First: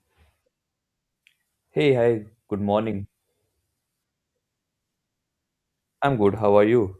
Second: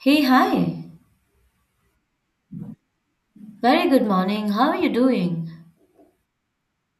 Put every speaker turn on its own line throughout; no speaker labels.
Hey, hi.
Hey, hi, good morning.
Very good morning. How are you doing?
I'm good. How are you?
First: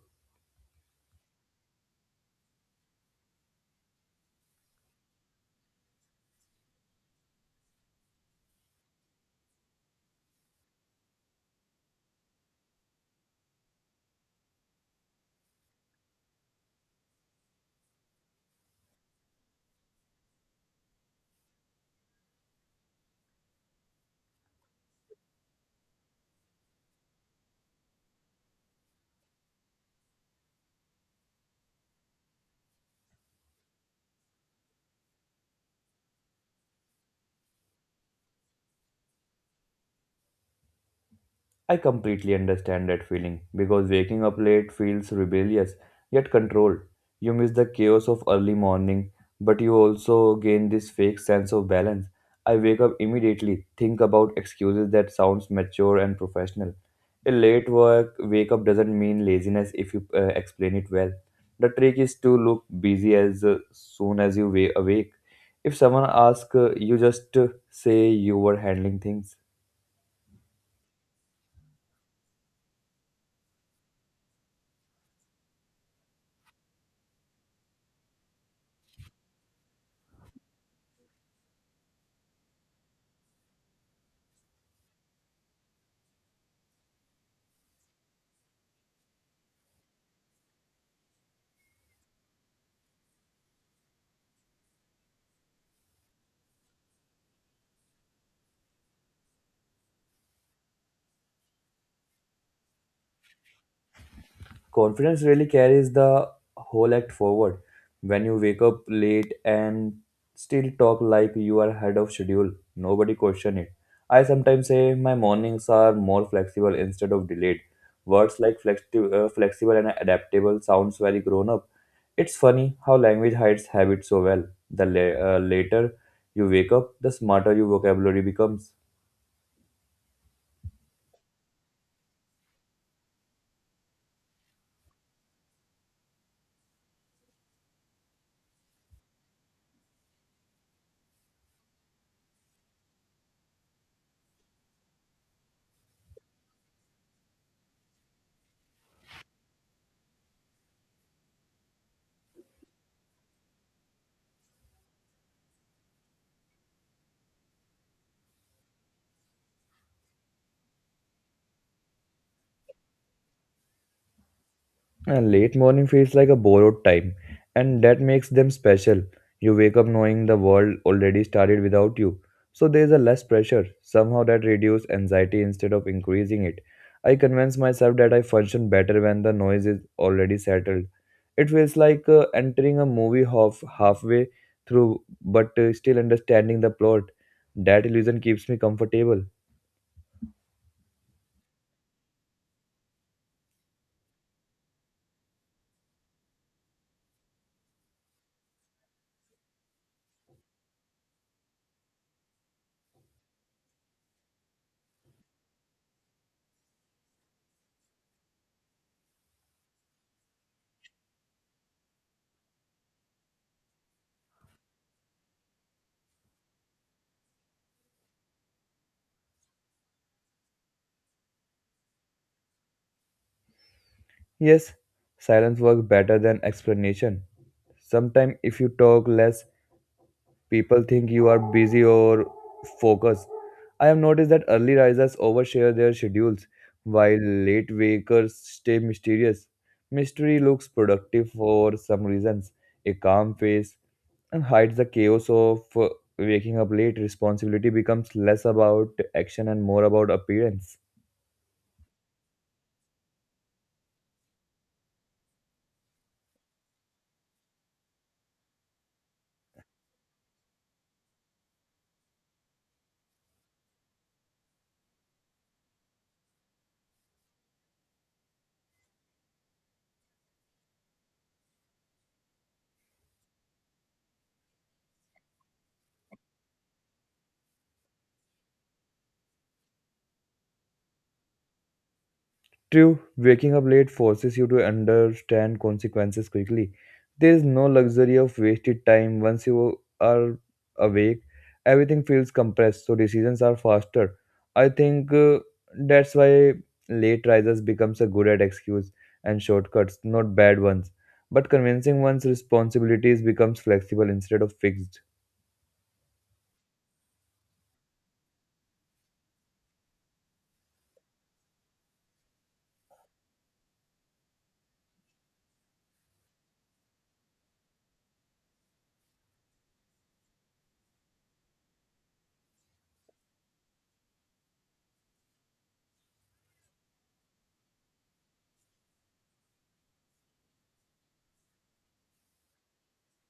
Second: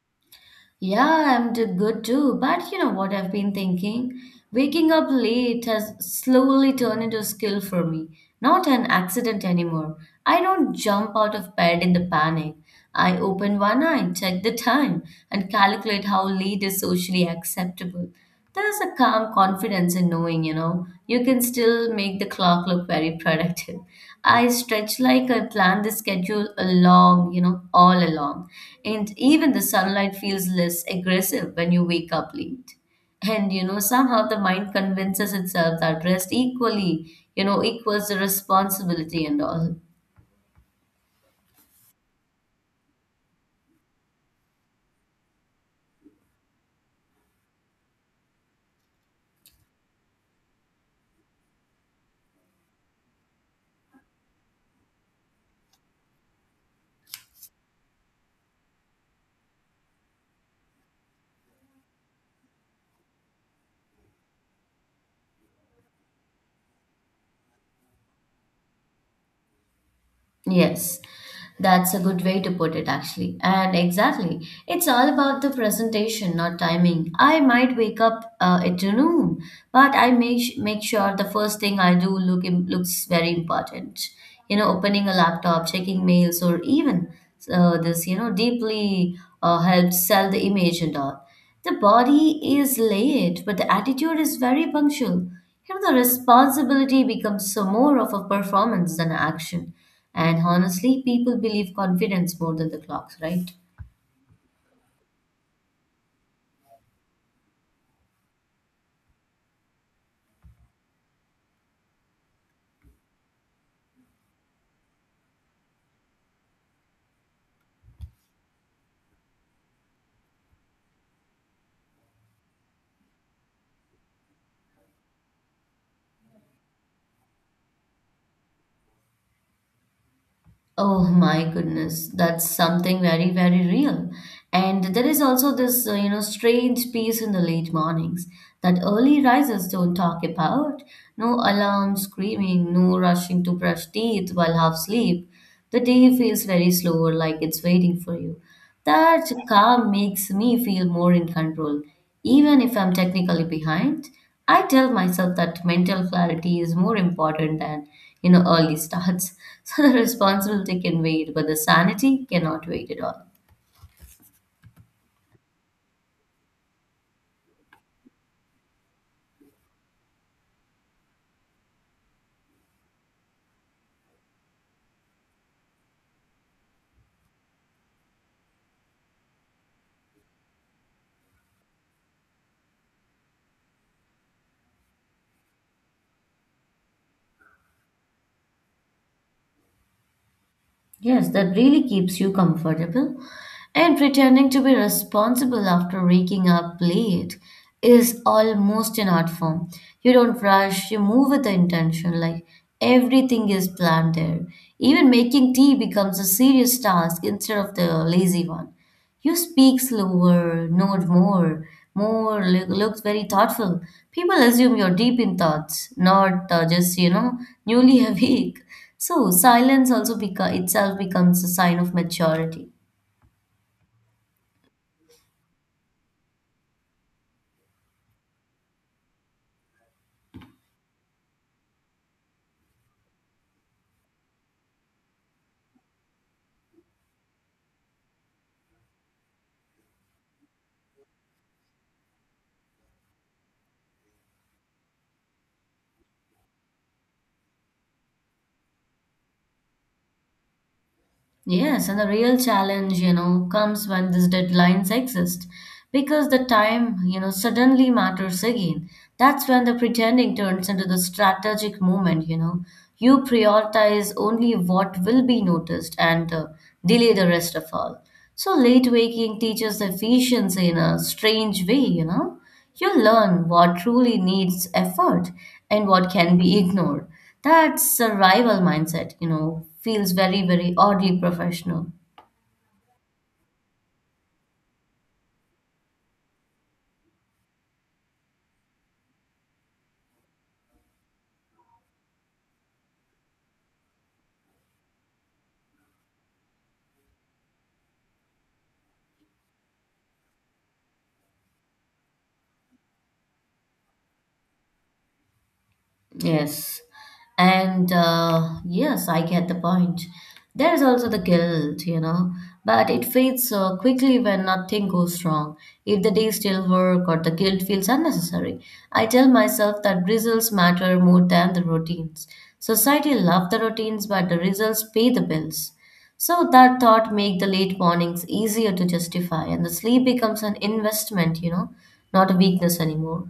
Yeah, good too. But you know what I've been thinking? Waking up late has slowly turned into a skill for me, not an accident anymore. I don't jump out of bed in the panic. I open one eye, check the time, and calculate how late is socially acceptable. There's a calm confidence in knowing, you know, you can still make the clock look very productive. I stretch like I plan the schedule along, you know, all along. And even the sunlight feels less aggressive when you wake up late. And, you know, somehow the mind convinces itself that rest equally, you know, equals the responsibility and all.
I completely understand that feeling because waking up late feels rebellious yet controlled. You miss the chaos of early morning, but you also gain this fake sense of balance. I wake up immediately, think about excuses that sounds mature and professional. A late work wake up doesn't mean laziness if you explain it well. The trick is to look busy as soon as you awake. If someone asks, you just say you were handling things.
Yes, that's a good way to put it, actually. And exactly, it's all about the presentation, not timing. I might wake up at noon, but I make sure the first thing I do looks very important. You know, opening a laptop, checking mails, or even this, you know, deeply helps sell the image and all. The body is late, but the attitude is very punctual. You know, the responsibility becomes so more of a performance than action. And honestly, people believe confidence more than the clocks, right?
Confidence really carries the whole act forward. When you wake up late and still talk like you are ahead of schedule, nobody question it. I sometimes say my mornings are more flexible instead of delayed. Words like flexible and adaptable sounds very grown up. It's funny how language hides habits so well. The later you wake up, the smarter your vocabulary becomes.
Oh my goodness, that's something very, very real. And there is also this, you know, strange peace in the late mornings that early risers don't talk about. No alarm screaming, no rushing to brush teeth while half asleep. The day feels very slower, like it's waiting for you. That calm makes me feel more in control, even if I'm technically behind. I tell myself that mental clarity is more important than, you know, early starts. So the responsibility can wait, but the sanity cannot wait at all.
And late morning feels like a borrowed time, and that makes them special. You wake up knowing the world already started without you. So there's a less pressure. Somehow that reduces anxiety instead of increasing it. I convince myself that I function better when the noise is already settled. It feels like entering a movie halfway through but still understanding the plot. That illusion keeps me comfortable.
Yes, that really keeps you comfortable. And pretending to be responsible after waking up late is almost an art form. You don't rush, you move with the intention, like everything is planned there. Even making tea becomes a serious task instead of the lazy one. You speak slower, nod more, looks very thoughtful. People assume you're deep in thoughts, not just you know newly awake. So silence also itself becomes a sign of maturity.
Yes, silence works better than explanation. Sometimes if you talk less, people think you are busy or focused. I have noticed that early risers overshare their schedules while late wakers stay mysterious. Mystery looks productive for some reasons, a calm face, and hides the chaos of waking up late. Responsibility becomes less about action and more about appearance.
Yes, and the real challenge, you know, comes when these deadlines exist because the time, you know, suddenly matters again. That's when the pretending turns into the strategic moment, you know. You prioritize only what will be noticed and delay the rest of all. So late waking teaches efficiency in a strange way, you know. You learn what truly needs effort and what can be ignored. That survival mindset, you know, feels very, very oddly professional.
True, waking up late forces you to understand consequences quickly. There is no luxury of wasted time once you are awake. Everything feels compressed, so decisions are faster. I think that's why late risers becomes a good at excuse and shortcuts, not bad ones. But convincing one's responsibilities becomes flexible instead of fixed.
Yes. And yes, I get the point. There is also the guilt, you know, but it fades quickly when nothing goes wrong. If the day still work or the guilt feels unnecessary, I tell myself that results matter more than the routines. Society love the routines, but the results pay the bills. So that thought make the late mornings easier to justify, and the sleep becomes an investment, you know, not a weakness anymore.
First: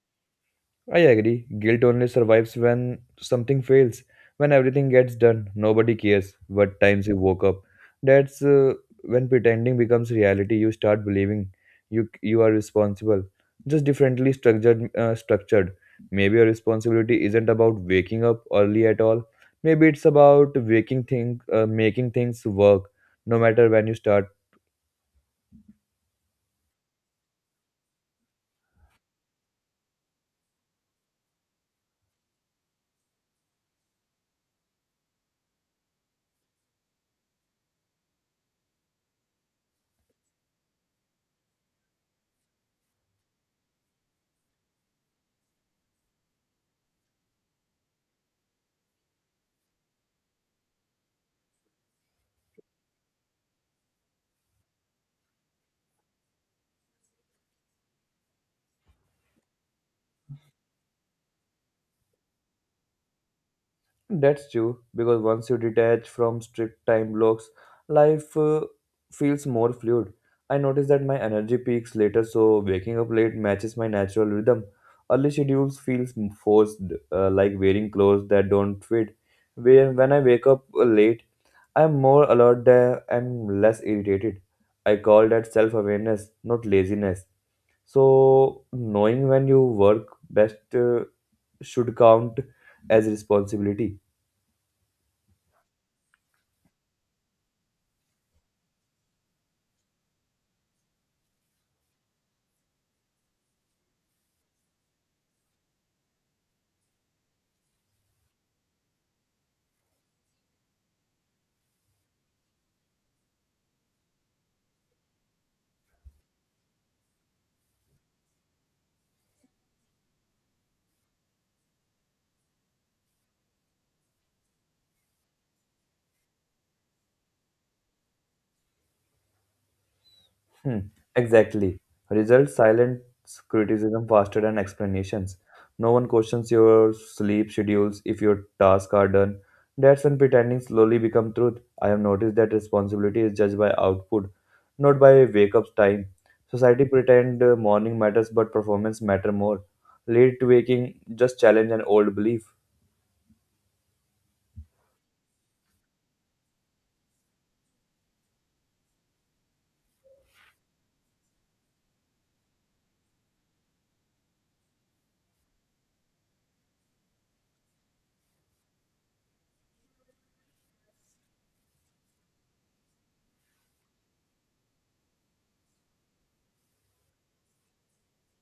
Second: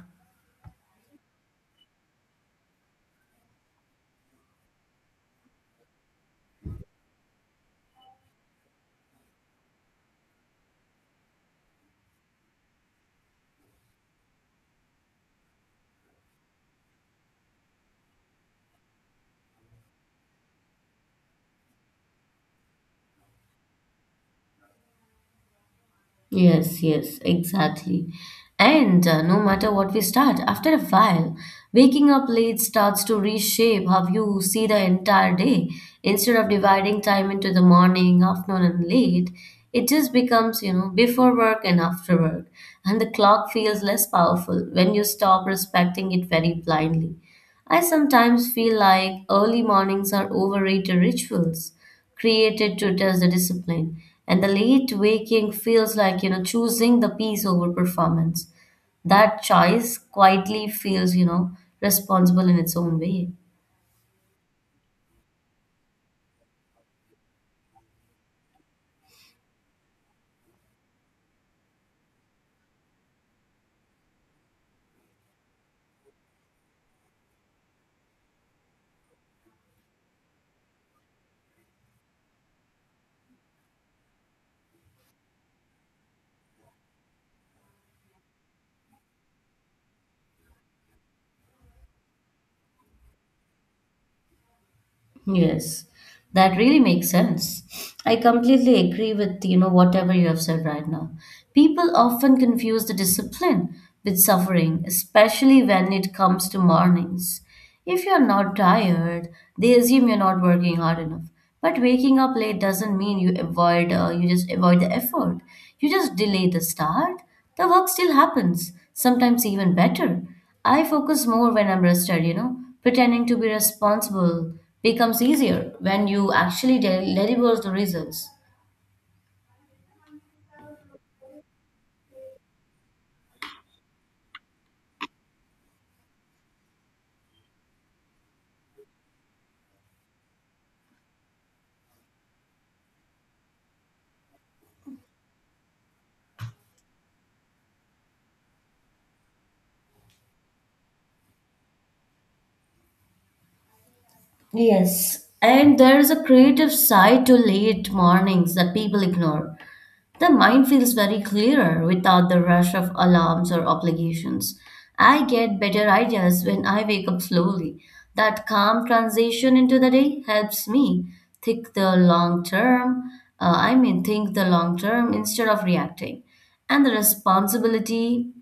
I agree. Guilt only survives when something fails. When everything gets done, nobody cares what times you woke up. That's When pretending becomes reality. You start believing you are responsible, just differently structured. Maybe your responsibility isn't about waking up early at all. Maybe it's about making things work, no matter when you start.
Yes, yes, exactly. And no matter what we start, after a while, waking up late starts to reshape how you see the entire day. Instead of dividing time into the morning, afternoon, and late, it just becomes, you know, before work and after work. And the clock feels less powerful when you stop respecting it very blindly. I sometimes feel like early mornings are overrated rituals created to test the discipline, and the late waking feels like you know choosing the peace over performance. That choice quietly feels you know responsible in its own way.
That's true, because once you detach from strict time blocks, life feels more fluid. I notice that my energy peaks later, so waking up late matches my natural rhythm. Early schedules feels forced, like wearing clothes that don't fit. Where when I wake up late, I'm more alert there and less irritated. I call that self-awareness, not laziness. So knowing when you work best should count as responsibility.
Yes, that really makes sense. I completely agree with, you know, whatever you have said right now. People often confuse the discipline with suffering, especially when it comes to mornings. If you're not tired, they assume you're not working hard enough. But waking up late doesn't mean you just avoid the effort. You just delay the start. The work still happens, sometimes even better. I focus more when I'm rested, you know. Pretending to be responsible becomes easier when you actually deliver the results.
Hmm, exactly. Results silence criticism faster than explanations. No one questions your sleep schedules if your tasks are done. That's when pretending slowly become truth. I have noticed that responsibility is judged by output, not by wake up time. Society pretend morning matters but performance matter more. Late waking just challenge an old belief.
Yes, and there is a creative side to late mornings that people ignore. The mind feels very clearer without the rush of alarms or obligations. I get better ideas when I wake up slowly. That calm transition into the day helps me think the long term, I mean, think the long term instead of reacting. And the responsibility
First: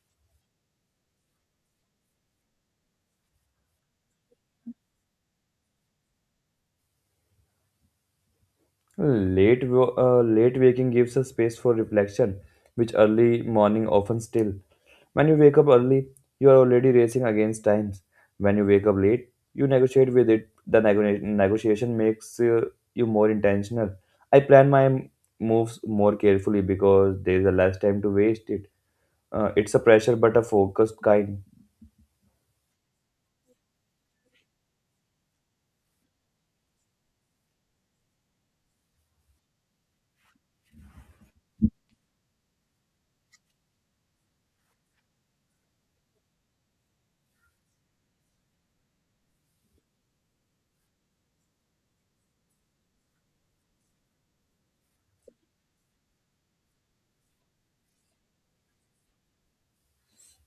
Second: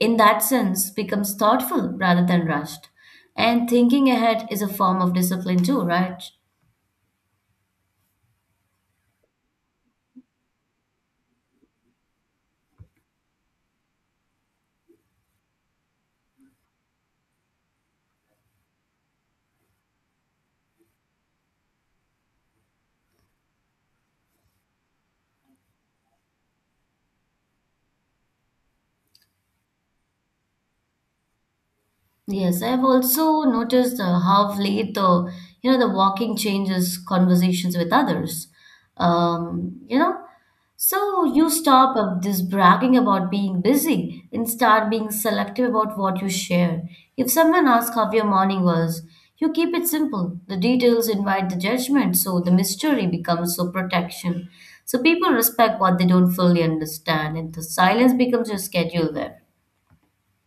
in that sense becomes thoughtful rather than rushed. And thinking ahead is a form of discipline too, right?
Late waking gives us space for reflection, which early morning often still. When you wake up early, you are already racing against times. When you wake up late, you negotiate with it. The negotiation makes you more intentional. I plan my moves more carefully because there is a less time to waste it. It's a pressure, but a focused kind.
Yes, I've also noticed how of late the you know the walking changes conversations with others. You know, so you stop this bragging about being busy and start being selective about what you share. If someone asks how your morning was, you keep it simple. The details invite the judgment, so the mystery becomes so protection. So people respect what they don't fully understand, and the silence becomes your schedule there.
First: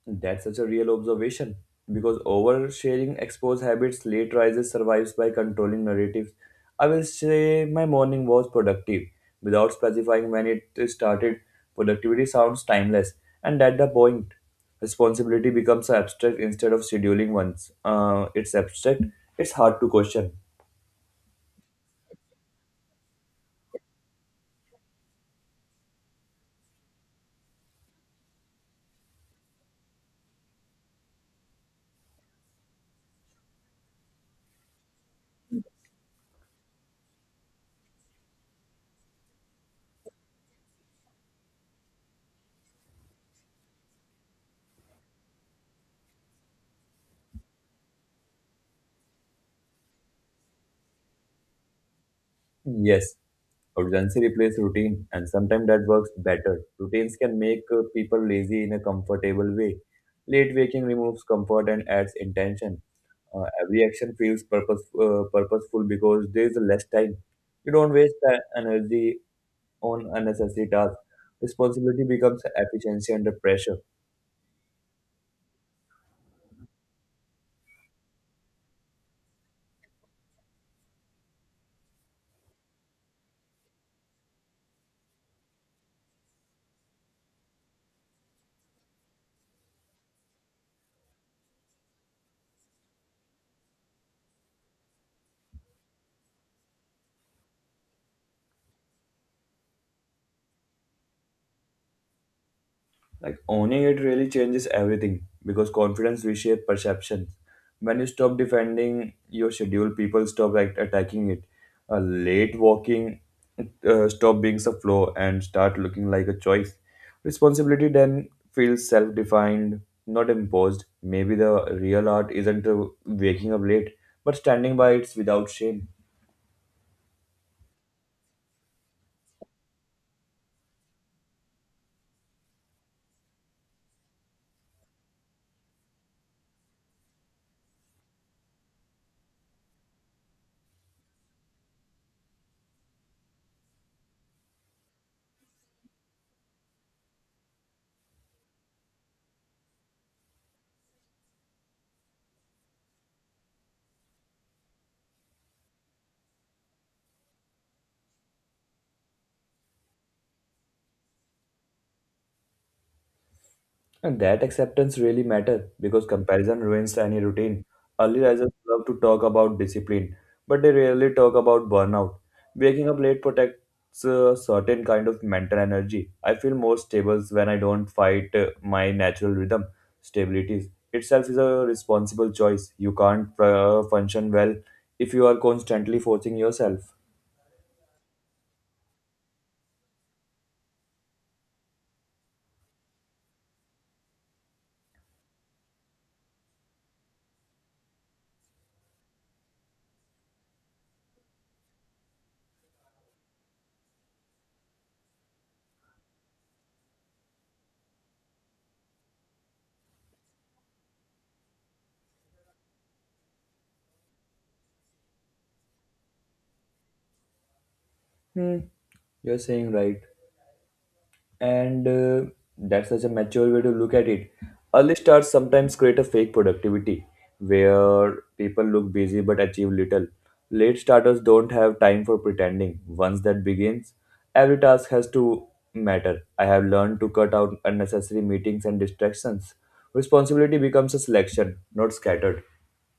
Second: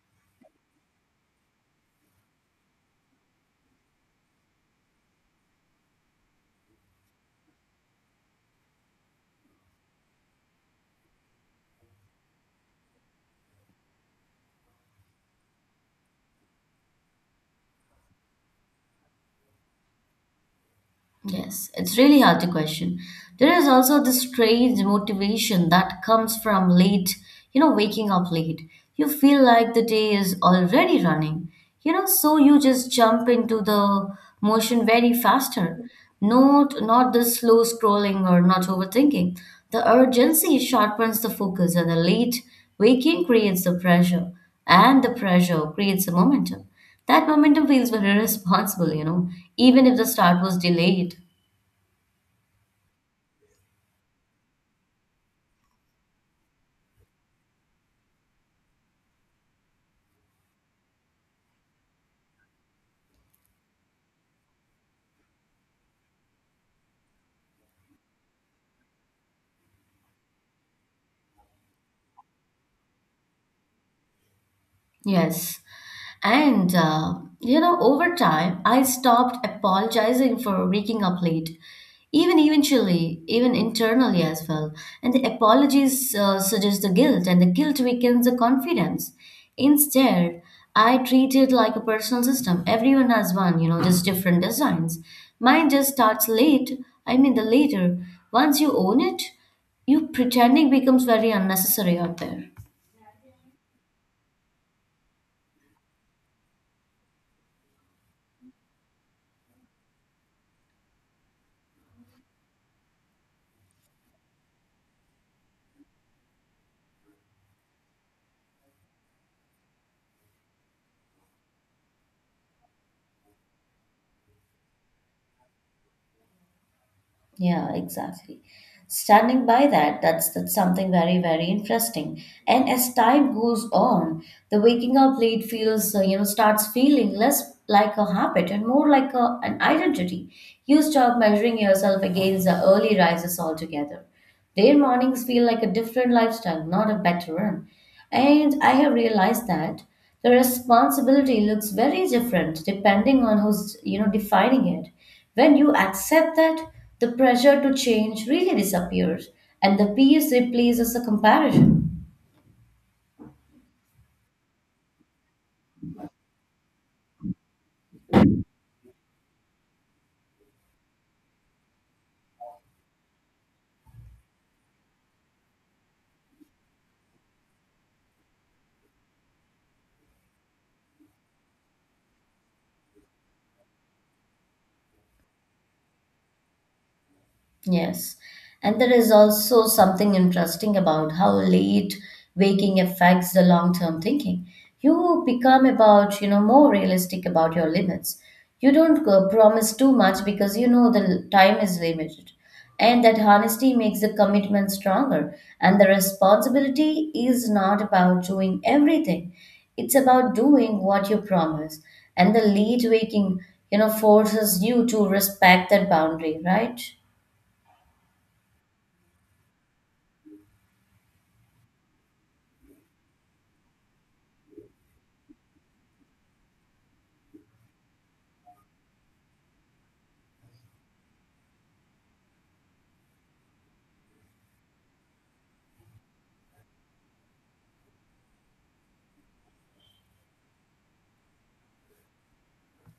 That's such a real observation because oversharing expose habits late rises survives by controlling narratives. I will say my morning was productive without specifying when it started. Productivity sounds timeless, and at the point, responsibility becomes abstract instead of scheduling once. It's abstract, it's hard to question.
Yes, it's really hard to question. There is also this strange motivation that comes from late, you know, waking up late. You feel like the day is already running, you know, so you just jump into the motion very faster. Not the slow scrolling or not overthinking. The urgency sharpens the focus and the late waking creates the pressure and the pressure creates the momentum. That momentum feels very responsible, you know, even if the start was delayed.
Yes, urgency replaces routine, and sometimes that works better. Routines can make people lazy in a comfortable way. Late waking removes comfort and adds intention. Every action feels purposeful because there is less time. You don't waste the energy on unnecessary tasks. Responsibility becomes efficiency under pressure.
Yes. And, you know, over time, I stopped apologizing for waking up late, even eventually, even internally as well. And the apologies suggest the guilt, and the guilt weakens the confidence. Instead, I treat it like a personal system. Everyone has one, you know, just different designs. Mine just starts late, I mean, the later. Once you own it, you pretending becomes very unnecessary out there.
Like owning it really changes everything because confidence reshapes perceptions. When you stop defending your schedule, people stop like attacking it. A late walking stop being a flaw and start looking like a choice. Responsibility then feels self-defined, not imposed. Maybe the real art isn't waking up late, but standing by it without shame.
Yeah, exactly. Standing by that, that's something very, very interesting. And as time goes on, the waking up late feels, you know, starts feeling less like a habit and more like a, an identity. You stop measuring yourself against the early rises altogether. Their mornings feel like a different lifestyle, not a better one. And I have realized that the responsibility looks very different depending on who's, you know, defining it. When you accept that, the pressure to change really disappears and the peace replaces the comparison.
And that acceptance really matters because comparison ruins any routine. Early risers love to talk about discipline, but they rarely talk about burnout. Waking up late protects a certain kind of mental energy. I feel more stable when I don't fight my natural rhythm. Stability itself is a responsible choice. You can't function well if you are constantly forcing yourself.
Yes. And there is also something interesting about how late waking affects the long-term thinking. You become about, you know, more realistic about your limits. You don't go promise too much because you know the time is limited. And that honesty makes the commitment stronger. And the responsibility is not about doing everything. It's about doing what you promise. And the late waking, you know, forces you to respect that boundary, right?
Hmm, you're saying right. and That's such a mature way to look at it. Early starts sometimes create a fake productivity where people look busy but achieve little. Late starters don't have time for pretending. Once that begins, every task has to matter. I have learned to cut out unnecessary meetings and distractions. Responsibility becomes a selection, not scattered.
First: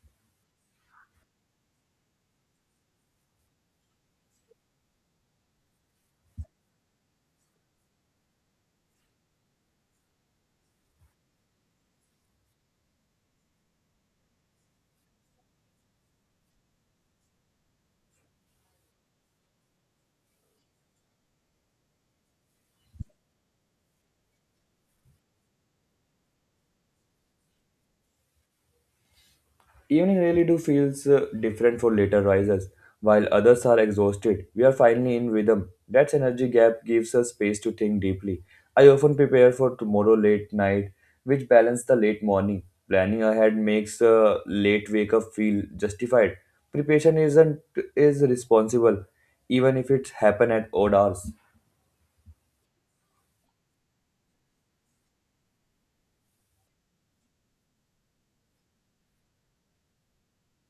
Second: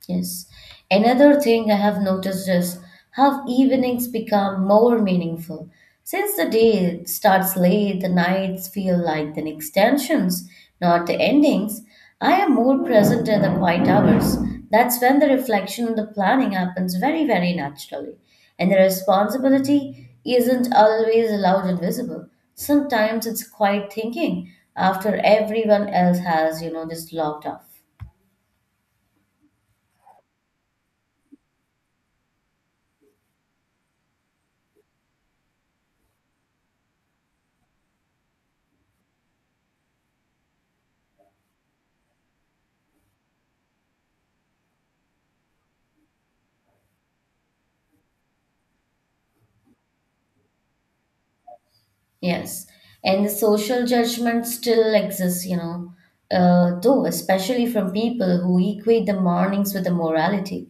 Yes. Another thing I have noticed is how evenings become more meaningful. Since the day starts late, the nights feel like the extensions, not the endings. I am more present in the quiet hours. That's when the reflection and the planning happens very, very naturally. And the responsibility isn't always loud and visible. Sometimes it's quiet thinking after everyone else has, you know, just logged off.
Evening really do feels different for later risers. While others are exhausted, we are finally in rhythm. That energy gap gives us space to think deeply. I often prepare for tomorrow late night, which balance the late morning. Planning ahead makes a late wake up feel justified. Preparation isn't is responsible, even if it happen at odd hours.
Yes, and the social judgment still exists, you know, though, especially from people who equate the mornings with the morality.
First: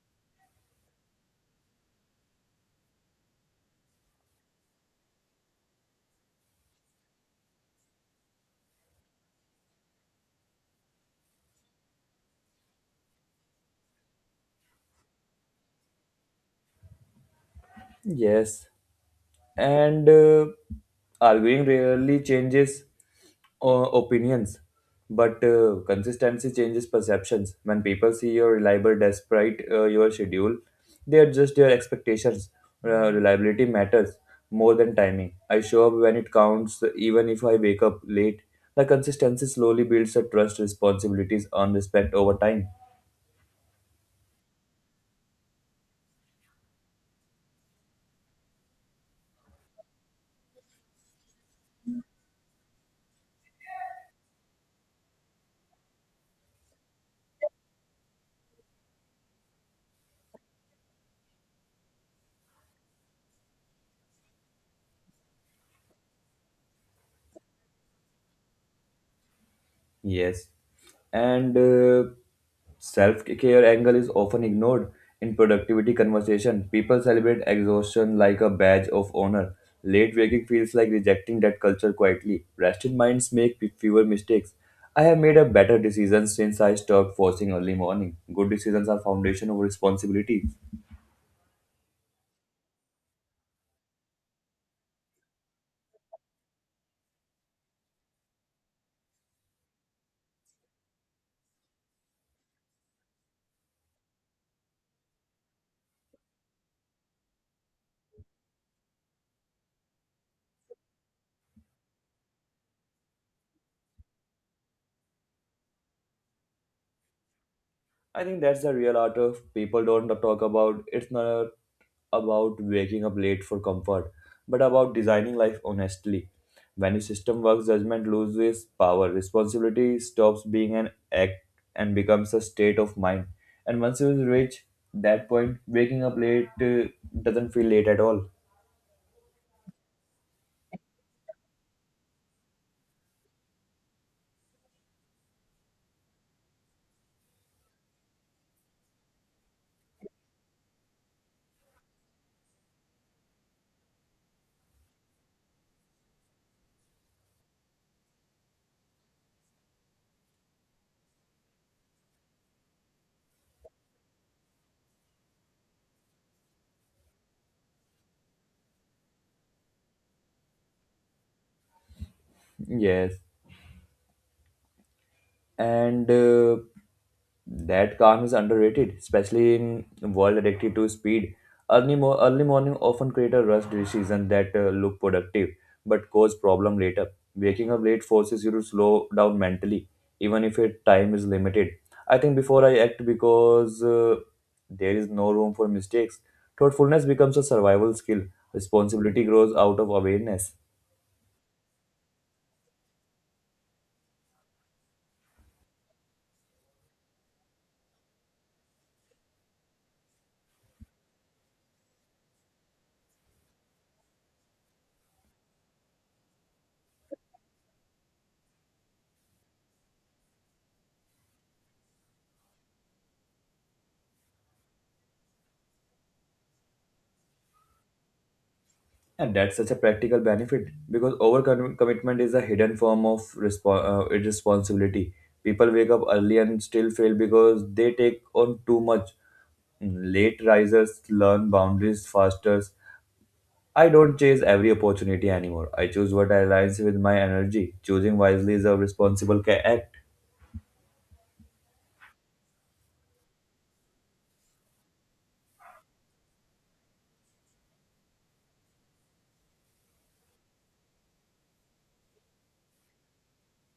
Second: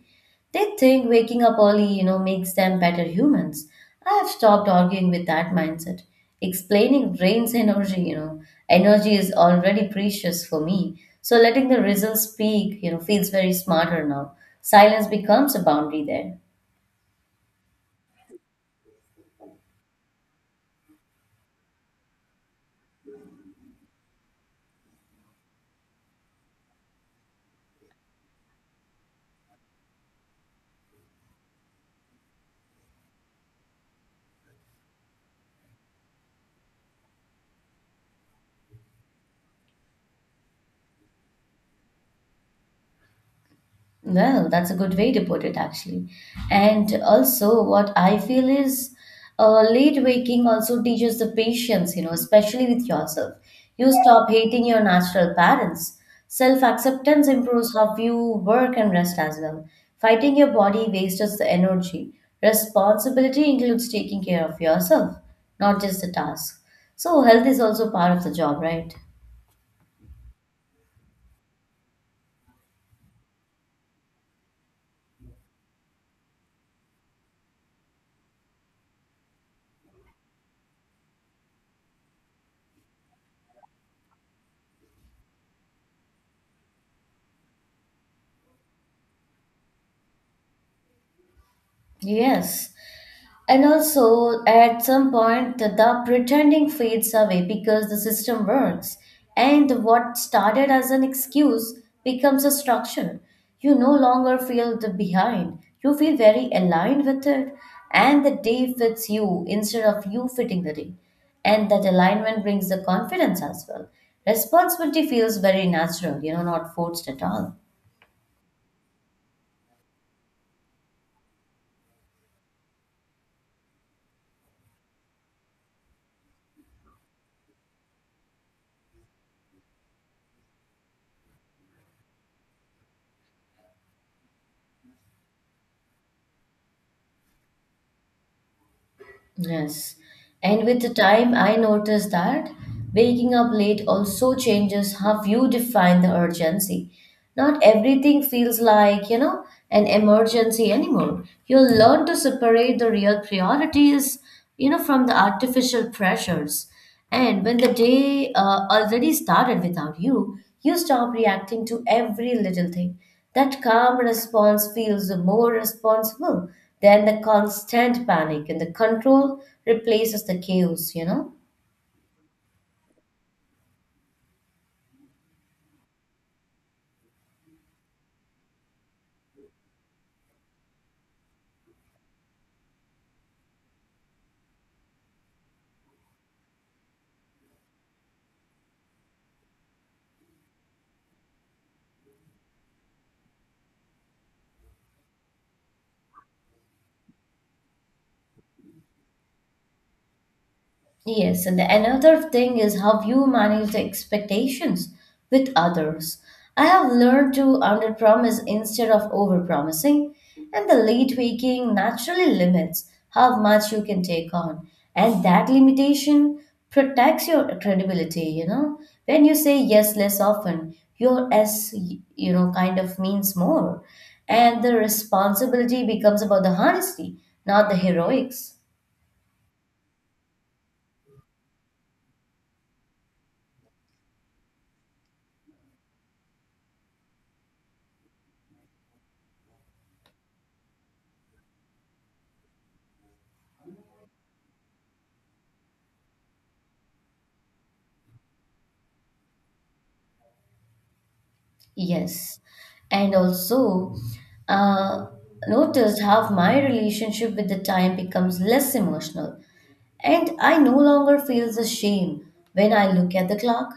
They think waking up early, you know, makes them better humans. I have stopped arguing with that mindset. Explaining drains energy, you know, energy is already precious for me. So letting the results speak, you know, feels very smarter now. Silence becomes a boundary there.
Yes, and arguing rarely changes opinions, but consistency changes perceptions. When people see your reliable despite your schedule, they adjust their expectations. Reliability matters more than timing. I show up when it counts, even if I wake up late. The consistency slowly builds a trust, responsibilities, and respect over time.
Well, that's a good way to put it, actually. And also, what I feel is late waking also teaches the patience, you know, especially with yourself. You stop hating your natural parents. Self acceptance improves how you work and rest as well. Fighting your body wastes the energy. Responsibility includes taking care of yourself, not just the task. So, health is also part of the job, right?
Yes, and self care angle is often ignored in productivity conversation. People celebrate exhaustion like a badge of honor. Late waking feels like rejecting that culture quietly. Rested minds make fewer mistakes. I have made a better decision since I stopped forcing early morning. Good decisions are foundation of responsibility.
Yes. And also, at some point, the pretending fades away because the system works, and what started as an excuse becomes a structure. You no longer feel the behind, you feel very aligned with it, and the day fits you instead of you fitting the day. And that alignment brings the confidence as well. Responsibility feels very natural, you know, not forced at all.
I think that's the real art of people don't talk about. It's not about waking up late for comfort, but about designing life honestly. When a system works, judgment loses power. Responsibility stops being an act and becomes a state of mind. And once you reach that point, waking up late doesn't feel late at all.
Yes. And with the time, I noticed that waking up late also changes how you define the urgency. Not everything feels like, you know, an emergency anymore. You'll learn to separate the real priorities, you know, from the artificial pressures. And when the day already started without you, you stop reacting to every little thing. That calm response feels more responsible than the constant panic, and the control replaces the chaos, you know?
Yes. and That calm is underrated, especially in world addicted to speed. Early morning often create a rush decision that look productive but cause problem later. Waking up late forces you to slow down mentally, even if your time is limited. I think before I act because there is no room for mistakes. Thoughtfulness becomes a survival skill. Responsibility grows out of awareness.
Yes, and another thing is how you manage the expectations with others. I have learned to underpromise instead of overpromising, and the late waking naturally limits how much you can take on, and that limitation protects your credibility. You know, when you say yes less often, your s you know kind of means more, and the responsibility becomes about the honesty, not the heroics.
And that's such a practical benefit because overcommitment is a hidden form of irresponsibility. People wake up early and still fail because they take on too much. Late risers learn boundaries faster. I don't chase every opportunity anymore. I choose what aligns with my energy. Choosing wisely is a responsible act.
Yes. And also, uh, noticed how my relationship with the time becomes less emotional. And I no longer feel the shame when I look at the clock.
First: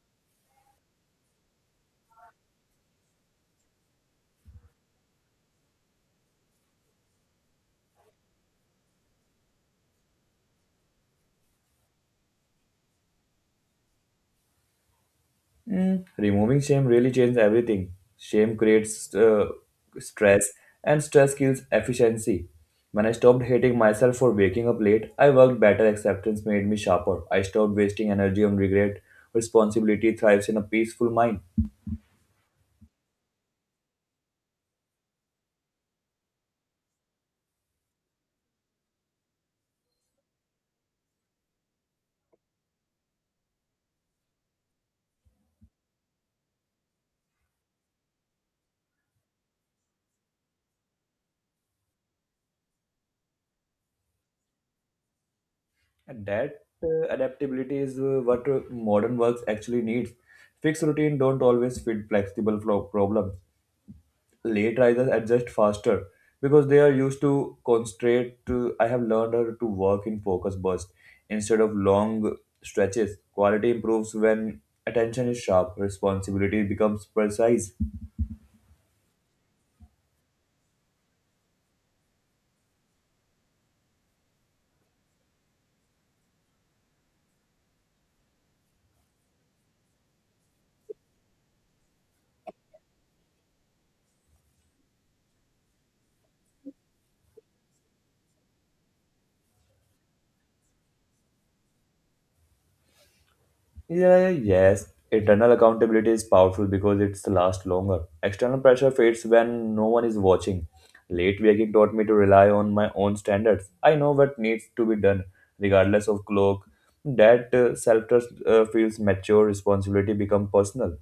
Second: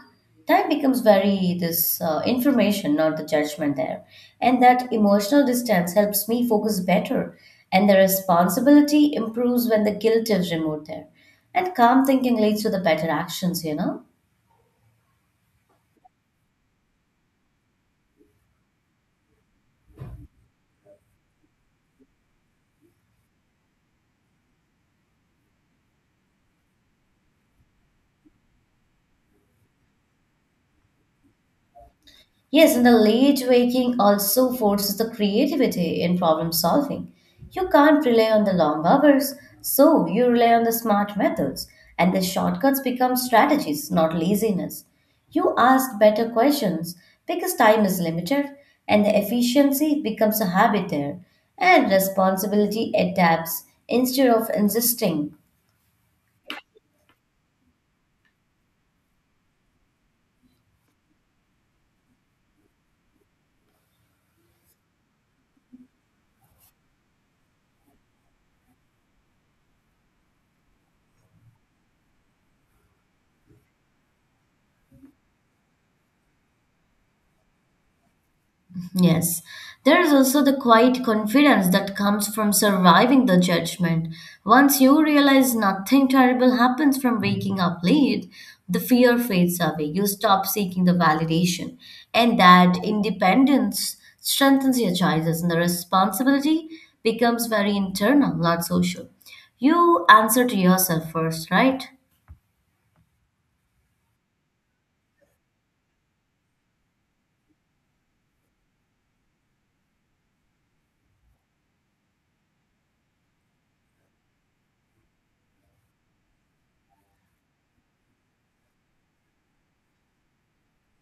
Time becomes very this information, not the judgment there. And that emotional distance helps me focus better. And the responsibility improves when the guilt is removed there. And calm thinking leads to the better actions, you know?
Mm, removing shame really changes everything. Shame creates stress, and stress kills efficiency. When I stopped hating myself for waking up late, I worked better. Acceptance made me sharper. I stopped wasting energy on regret. Responsibility thrives in a peaceful mind.
Yes, and the late waking also forces the creativity in problem solving. You can't rely on the long hours, so you rely on the smart methods, and the shortcuts become strategies, not laziness. You ask better questions because time is limited, and the efficiency becomes a habit there, and responsibility adapts instead of insisting.
And that adaptability is what modern works actually needs. Fixed routine don't always fit flexible flow problems. Late risers adjust faster because they are used to concentrate to I have learned how to work in focus bursts instead of long stretches. Quality improves when attention is sharp. Responsibility becomes precise.
Yes, there is also the quiet confidence that comes from surviving the judgment. Once you realize nothing terrible happens from waking up late, the fear fades away. You stop seeking the validation, and that independence strengthens your choices, and the responsibility becomes very internal, not social. You answer to yourself first, right?
Yeah, yes. Internal accountability is powerful because it's lasts longer. External pressure fades when no one is watching. Late waking taught me to rely on my own standards. I know what needs to be done, regardless of clock. That self trust feels mature, responsibility become personal.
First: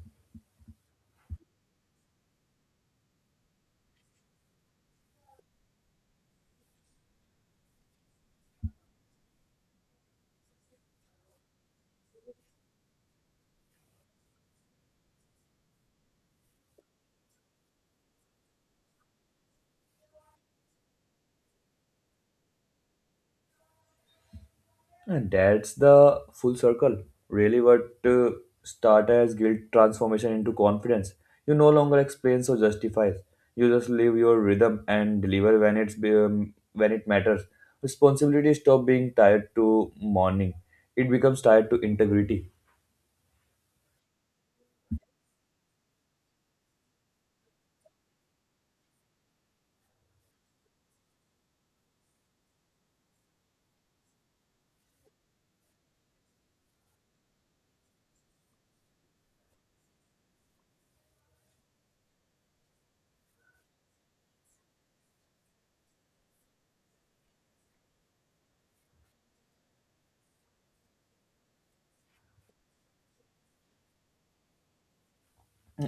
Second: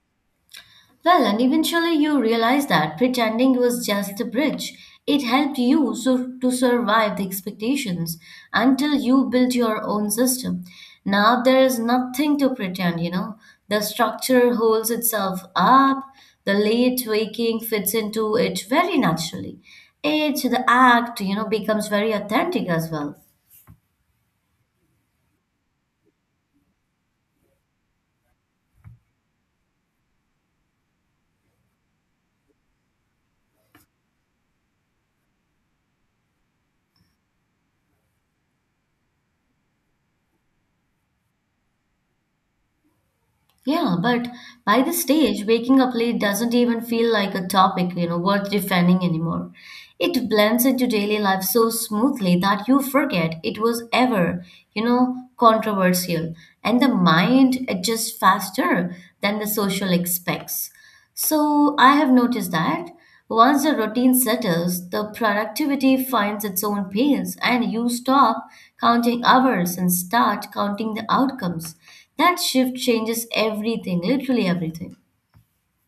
Well, and eventually you realize that pretending was just a bridge. It helped you to survive the expectations until you built your own system. Now there is nothing to pretend, you know. The structure holds itself up, the late waking fits into it very naturally. It, the act, you know, becomes very authentic as well.
And that's the full circle. Really, what started as guilt transformation into confidence. You no longer explain or justify. You just live your rhythm and deliver when when it matters. Responsibility stop being tied to mourning. It becomes tied to integrity.
Yeah, but by this stage, waking up late doesn't even feel like a topic, you know, worth defending anymore. It blends into daily life so smoothly that you forget it was ever, you know, controversial, and the mind adjusts faster than the social expects. So I have noticed that once the routine settles, the productivity finds its own pace, and you stop counting hours and start counting the outcomes. That shift changes everything, literally everything.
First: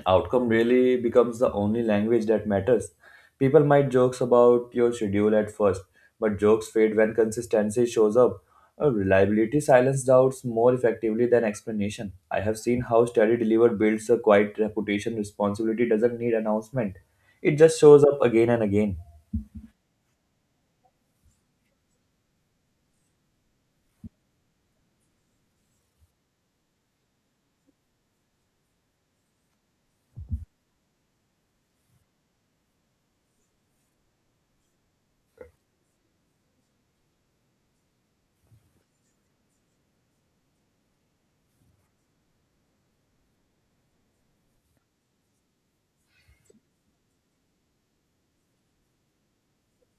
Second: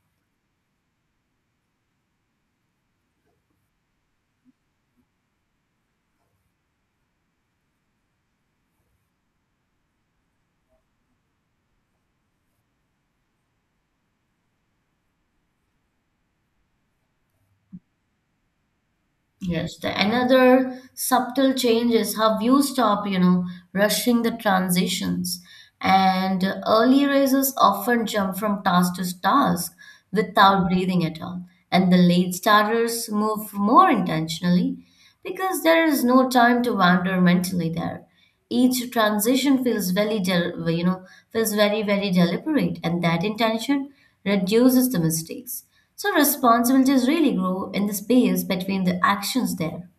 Outcome really becomes the only language that matters. People might jokes about your schedule at first, but jokes fade when consistency shows up. Reliability silences doubts more effectively than explanation. I have seen how steady deliver builds a quiet reputation. Responsibility doesn't need announcement; it just shows up again and again.
Yes, the another subtle change is how you stop, you know, rushing the transitions. And early risers often jump from task to task without breathing at all. And the late starters move more intentionally because there is no time to wander mentally there. Each transition feels very del- you know feels very deliberate, and that intention reduces the mistakes. So responsibilities really grow in the space between the actions there.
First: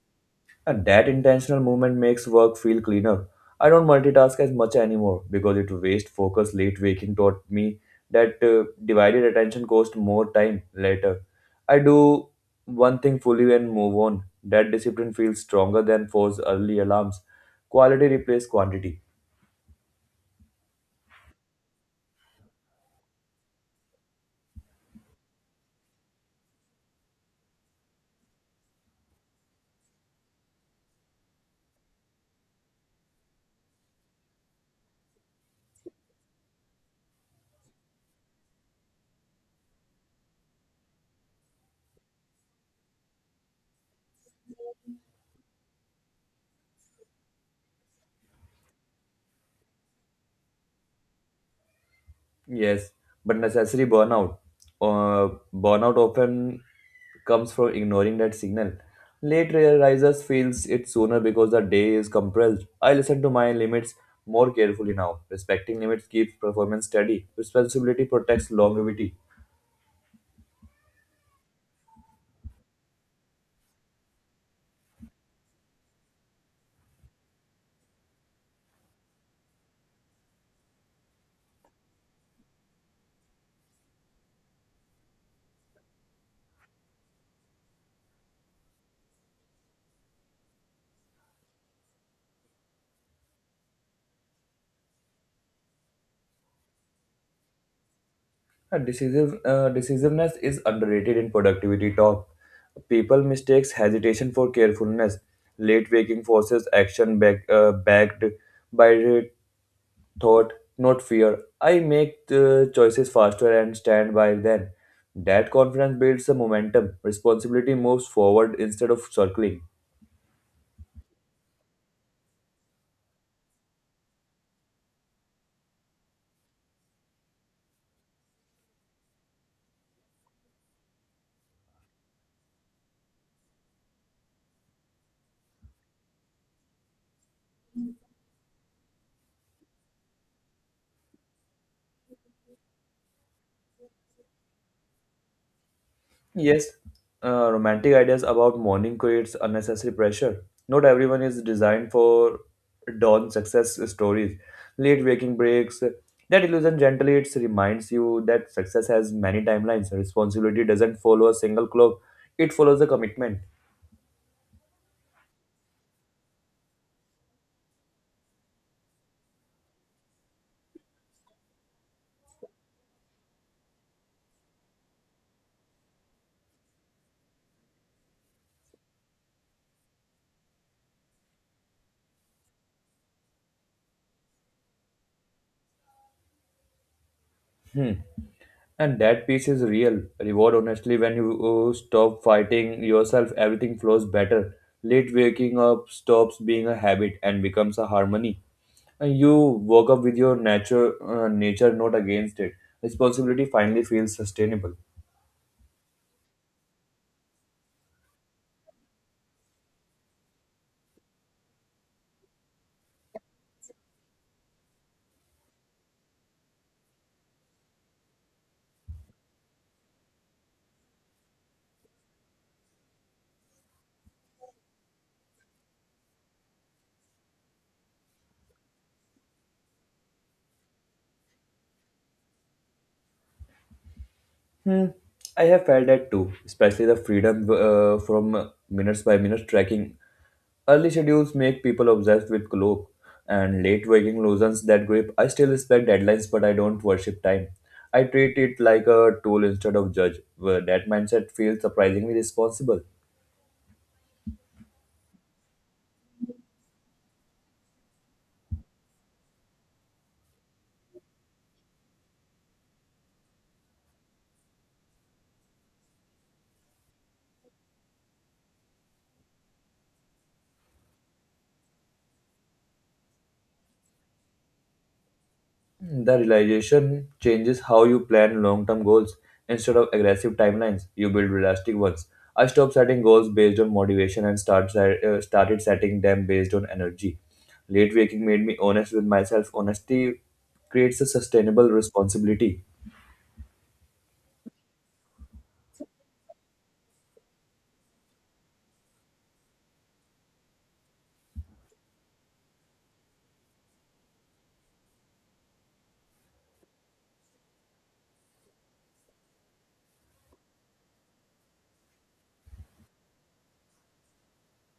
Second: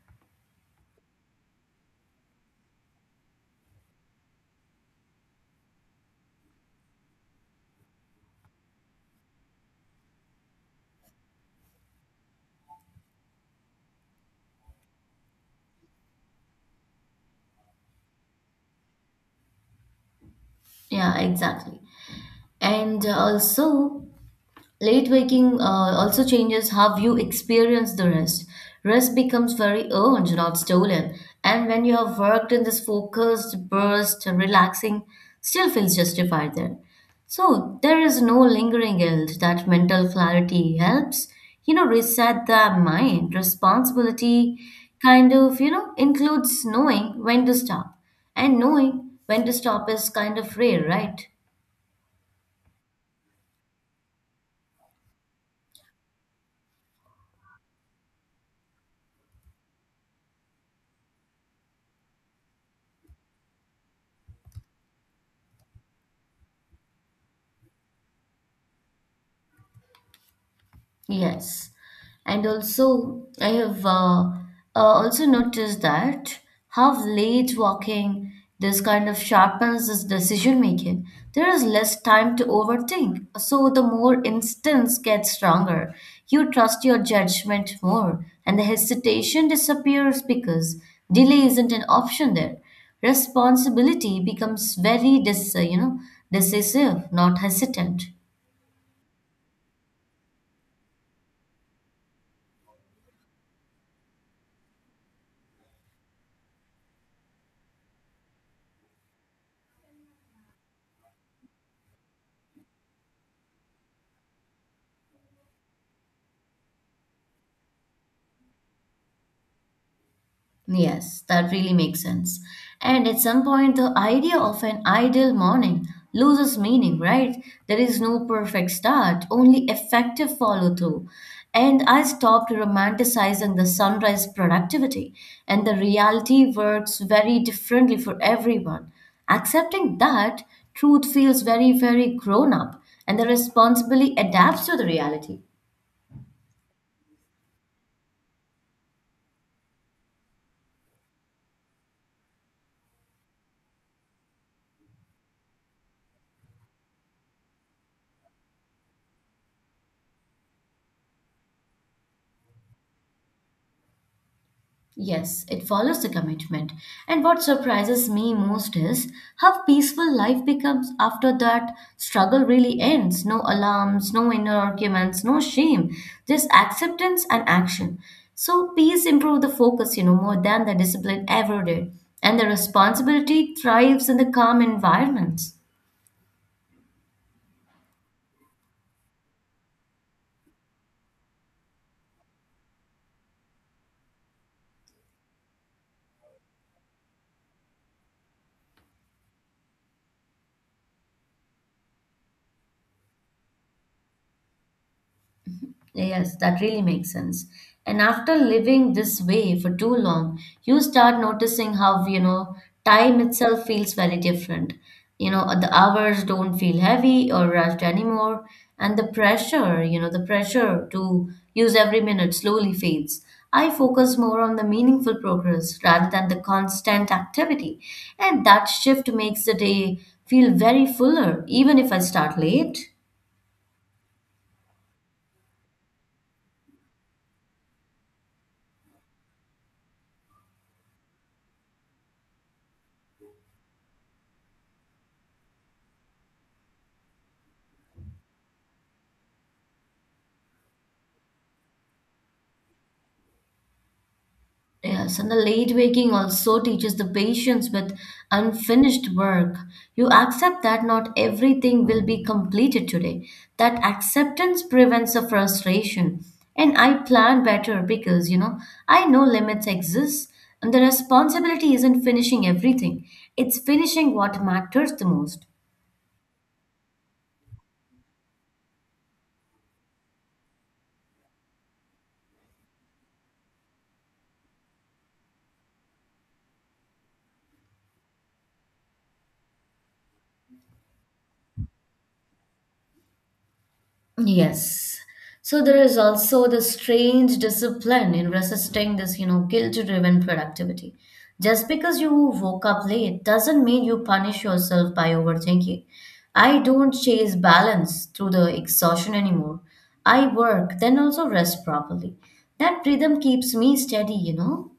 And that intentional movement makes work feel cleaner. I don't multitask as much anymore because it wastes focus. Late waking taught me that divided attention costs more time later. I do one thing fully and move on. That discipline feels stronger than forced early alarms. Quality replaces quantity.
Yeah, exactly. And also, late waking also changes how you experience the rest. Rest becomes very earned, not stolen. And when you have worked in this focused, burst, and relaxing, still feels justified then, so there is no lingering guilt. That mental clarity helps, you know, reset the mind. Responsibility kind of, you know, includes knowing when to stop. And knowing when to stop is kind of rare, right?
Yes, but necessary burnout. Uh, Burnout often comes from ignoring that signal. Late risers feels it sooner because the day is compressed. I listen to my limits more carefully now. Respecting limits keeps performance steady. Responsibility protects longevity.
Yes, and also I have also noticed that how late walking this kind of sharpens this decision making. There is less time to overthink, so the more instance gets stronger. You trust your judgment more, and the hesitation disappears because delay isn't an option there. Responsibility becomes very you know, decisive, not hesitant.
Decisiveness is underrated in productivity talk. People mistakes hesitation for carefulness. Late waking forces action backed by thought, not fear. I make the choices faster and stand by them. That confidence builds the momentum. Responsibility moves forward instead of circling.
Yes, that really makes sense. And at some point, the idea of an ideal morning loses meaning, right? There is no perfect start, only effective follow through. And I stopped romanticizing the sunrise productivity, and the reality works very differently for everyone. Accepting that, truth feels very, very grown up, and the responsibility adapts to the reality.
Yes, romantic ideas about morning creates unnecessary pressure. Not everyone is designed for dawn success stories. Late waking breaks. That illusion gently it reminds you that success has many timelines. Responsibility doesn't follow a single clock. It follows a commitment.
Yes, it follows the commitment. And what surprises me most is how peaceful life becomes after that struggle really ends. No alarms, no inner arguments, no shame, just acceptance and action. So peace improves the focus, you know, more than the discipline ever did. And the responsibility thrives in the calm environments.
Hmm. And that peace is real reward, honestly. When you stop fighting yourself, everything flows better. Late waking up stops being a habit and becomes a harmony. And you woke up with your nature not against it. Responsibility finally feels sustainable.
Yes, that really makes sense. And after living this way for too long, you start noticing how, you know, time itself feels very different. You know, the hours don't feel heavy or rushed anymore. And the pressure, you know, the pressure to use every minute slowly fades. I focus more on the meaningful progress rather than the constant activity. And that shift makes the day feel very fuller, even if I start late.
Hmm. I have felt that too, especially the freedom from minutes by minute tracking. Early schedules make people obsessed with clock, and late waking loosens that grip. I still respect deadlines, but I don't worship time. I treat it like a tool instead of judge. Well, that mindset feels surprisingly responsible.
Yes, and the late waking also teaches the patience with unfinished work. You accept that not everything will be completed today. That acceptance prevents the frustration. And I plan better because, you know, I know limits exist and the responsibility isn't finishing everything, it's finishing what matters the most.
The realization changes how you plan long-term goals. Instead of aggressive timelines, you build realistic ones. I stopped setting goals based on motivation and started setting them based on energy. Late waking made me honest with myself. Honesty creates a sustainable responsibility.
Yes. So there is also the strange discipline in resisting this, you know, guilt-driven productivity. Just because you woke up late doesn't mean you punish yourself by overthinking. I don't chase balance through the exhaustion anymore. I work, then also rest properly. That rhythm keeps me steady, you know.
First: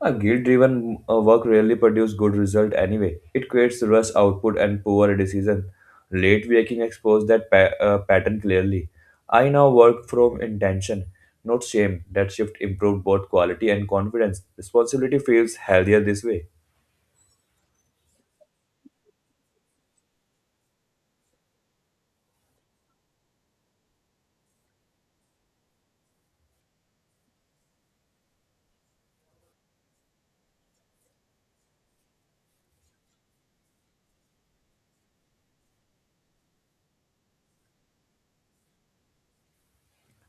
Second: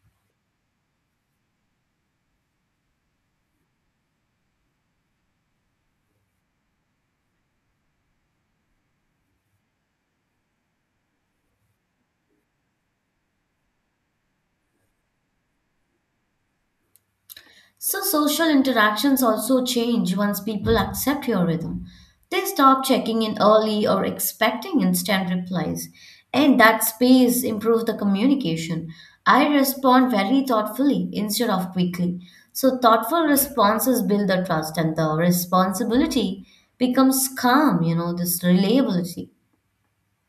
A guilt-driven work rarely produces good result anyway. It creates rush output and poor decision. Late waking exposed that pattern clearly. I now work from intention, not shame. That shift improved both quality and confidence. Responsibility feels healthier this way.
So, social interactions also change once people accept your rhythm. They stop checking in early or expecting instant replies. And that space improves the communication. I respond very thoughtfully instead of quickly. So, thoughtful responses build the trust, and the responsibility becomes calm, you know, this reliability.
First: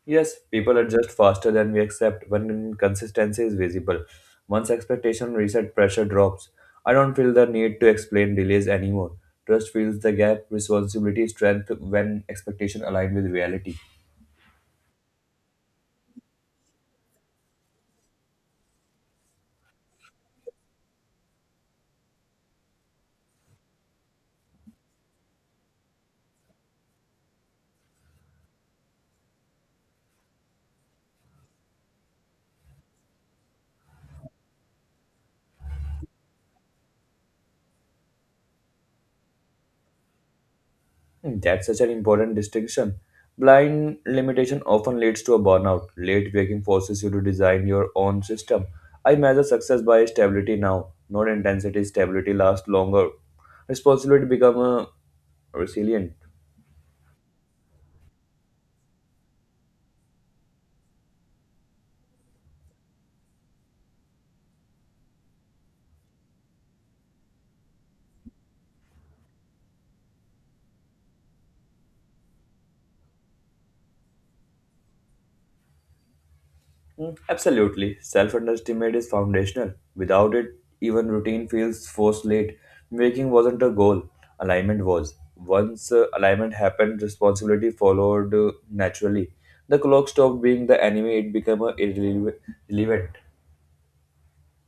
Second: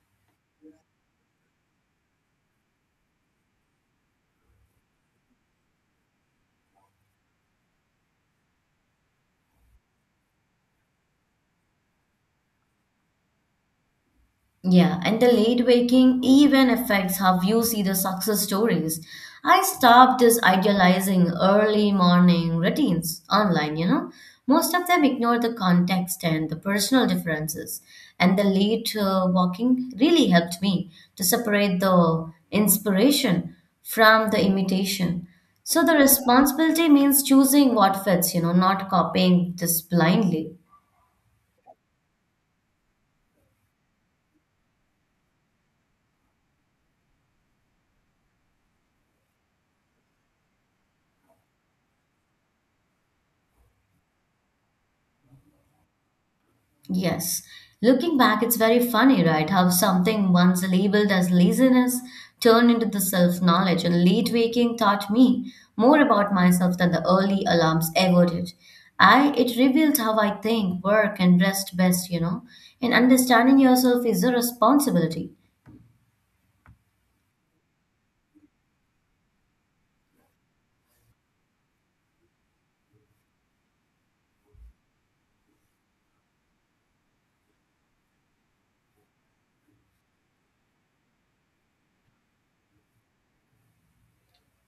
Yes, people adjust faster than we accept when inconsistency is visible. Once expectation reset pressure drops, I don't feel the need to explain delays anymore. Trust fills the gap, responsibility strength when expectation aligned with reality.
Yeah, and the late waking even affects how you see the success stories. I stopped this idealizing early morning routines online, you know. Most of them ignore the context and the personal differences. And the late walking really helped me to separate the inspiration from the imitation. So the responsibility means choosing what fits, you know, not copying this blindly.
Hmm. That's such an important distinction. Blind limitation often leads to a burnout. Late waking forces you to design your own system. I measure success by stability now, not intensity. Stability lasts longer. Responsibility become a resilient.
Yes. Looking back, it's very funny, right? How something once labeled as laziness turned into the self-knowledge, and late waking taught me more about myself than the early alarms ever did. I it revealed how I think, work, and rest best, you know. And understanding yourself is a responsibility.
Mm. Absolutely. Self underestimate is foundational. Without it, even routine feels forced late. Waking wasn't a goal, alignment was. Once alignment happened, responsibility followed naturally. The clock stopped being the enemy, it became a irrelevant.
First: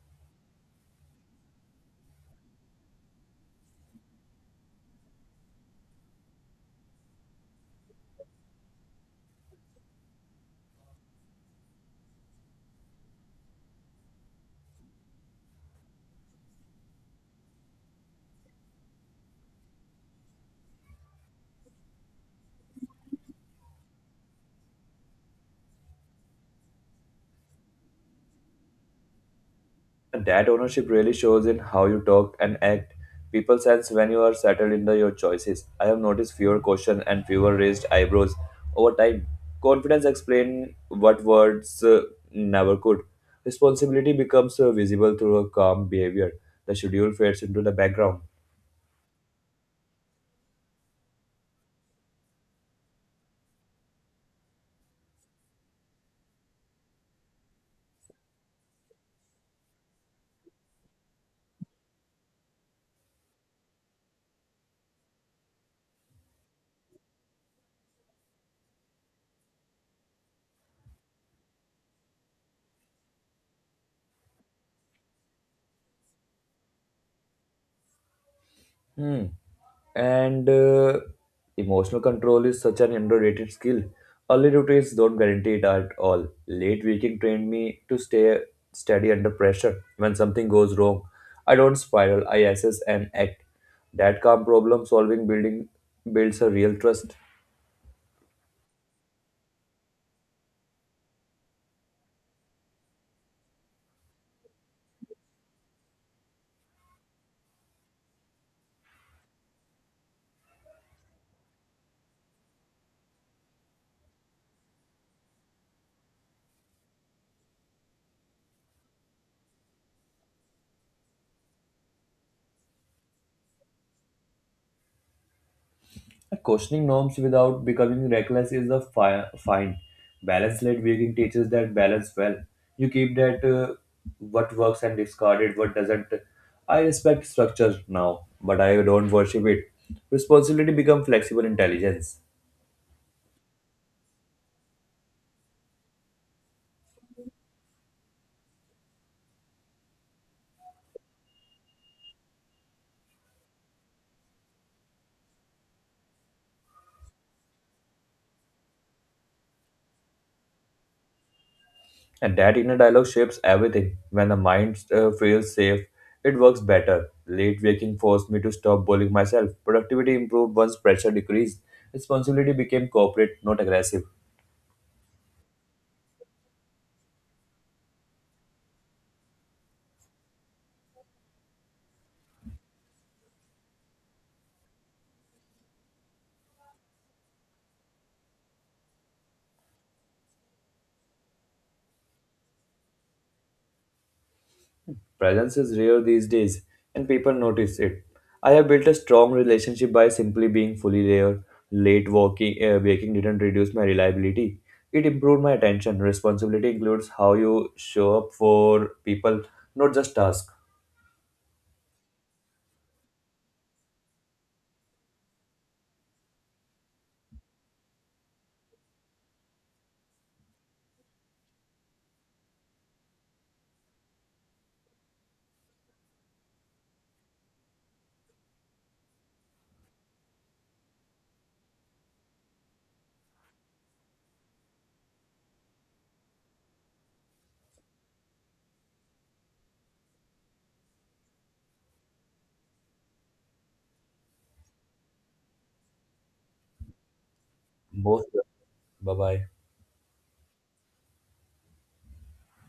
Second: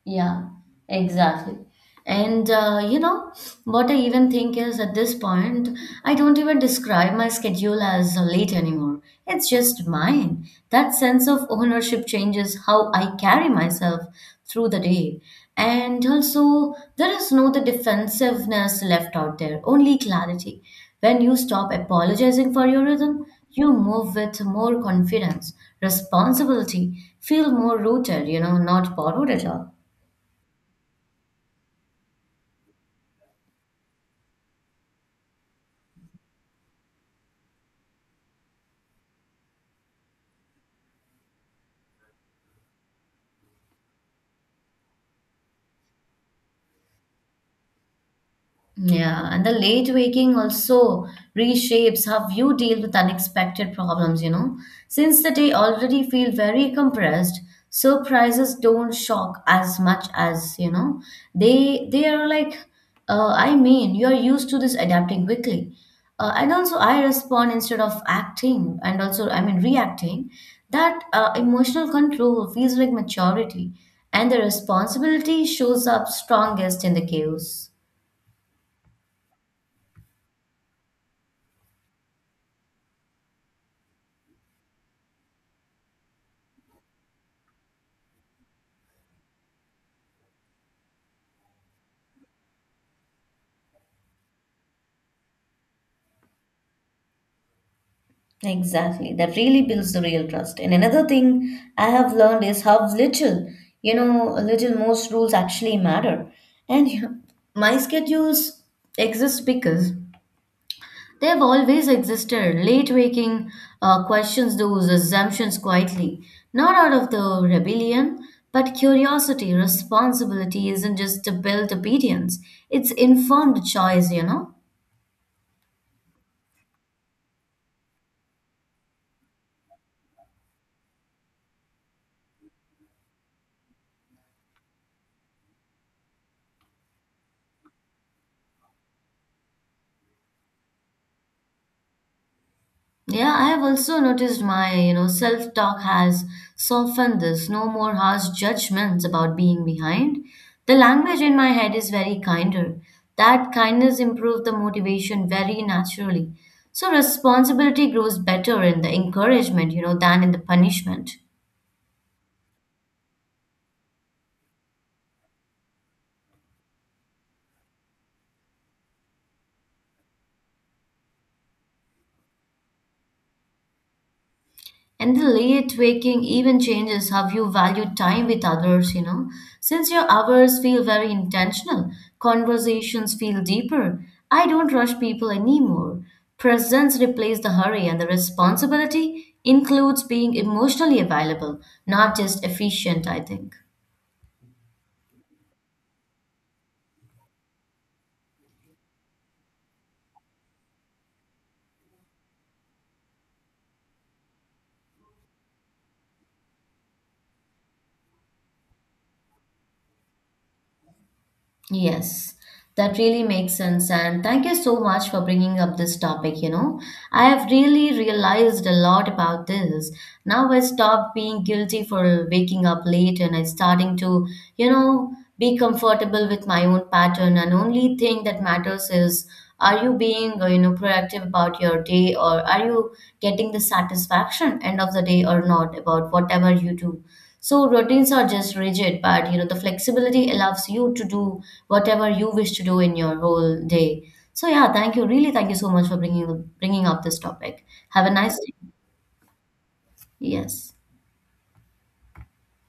Yeah, exactly. And you know, what I even think is at this point, I don't even describe my schedule as late anymore. It's just mine. That sense of ownership changes how I carry myself through the day. And also, there is no the defensiveness left out there, only clarity. When you stop apologizing for your rhythm, you move with more confidence, responsibility, feel more rooted, you know, not borrowed at all.
And that ownership really shows in how you talk and act. People sense when you are settled in your choices. I have noticed fewer questions and fewer raised eyebrows over time. Confidence explains what words never could. Responsibility becomes visible through a calm behavior. The schedule fades into the background.
Yeah, and the late waking also reshapes how you deal with unexpected problems, you know. Since the day already feel very compressed, surprises don't shock as much as, you know, they are like I mean, you are used to this adapting quickly. And also I respond instead of acting and also I mean reacting. That emotional control feels like maturity, and the responsibility shows up strongest in the chaos.
Hmm. And emotional control is such an underrated skill. Early routines don't guarantee it at all. Late waking trained me to stay steady under pressure. When something goes wrong, I don't spiral. I assess and act. That calm problem solving building builds a real trust.
Exactly. That really builds the real trust. And another thing I have learned is how little, you know, little most rules actually matter. And you know, my schedules exist because they have always existed. Late waking questions those assumptions quietly, not out of the rebellion, but curiosity. Responsibility isn't just to build obedience; it's informed choice, you know.
Questioning norms without becoming reckless is a fine. Balance led vegan teaches that balance well. You keep that what works and discard it, what doesn't. I respect structure now, but I don't worship it. Responsibility becomes flexible intelligence.
Yeah, I have also noticed my, you know, self-talk has softened this. No more harsh judgments about being behind. The language in my head is very kinder. That kindness improved the motivation very naturally. So responsibility grows better in the encouragement, you know, than in the punishment.
And that inner dialogue shapes everything. When the mind feels safe, it works better. Late waking forced me to stop bullying myself. Productivity improved once pressure decreased. Responsibility became corporate, not aggressive.
And the late waking even changes how you value time with others, you know. Since your hours feel very intentional, conversations feel deeper. I don't rush people anymore. Presence replaces the hurry, and the responsibility includes being emotionally available, not just efficient, I think.
Presence is rare these days, and people notice it. I have built a strong relationship by simply being fully there. Late waking didn't reduce my reliability. It improved my attention. Responsibility includes how you show up for people, not just tasks.
Yes, that really makes sense. And thank you so much for bringing up this topic. You know, I have really realized a lot about this. Now I stop being guilty for waking up late and I starting to, you know, be comfortable with my own pattern. And only thing that matters is are you being, you know, proactive about your day, or are you getting the satisfaction end of the day or not about whatever you do? So routines are just rigid, but you know, the flexibility allows you to do whatever you wish to do in your whole day. So yeah, thank you. Really, thank you so much for bringing up this topic. Have a
Both.
nice day.
Bye bye.
Yes.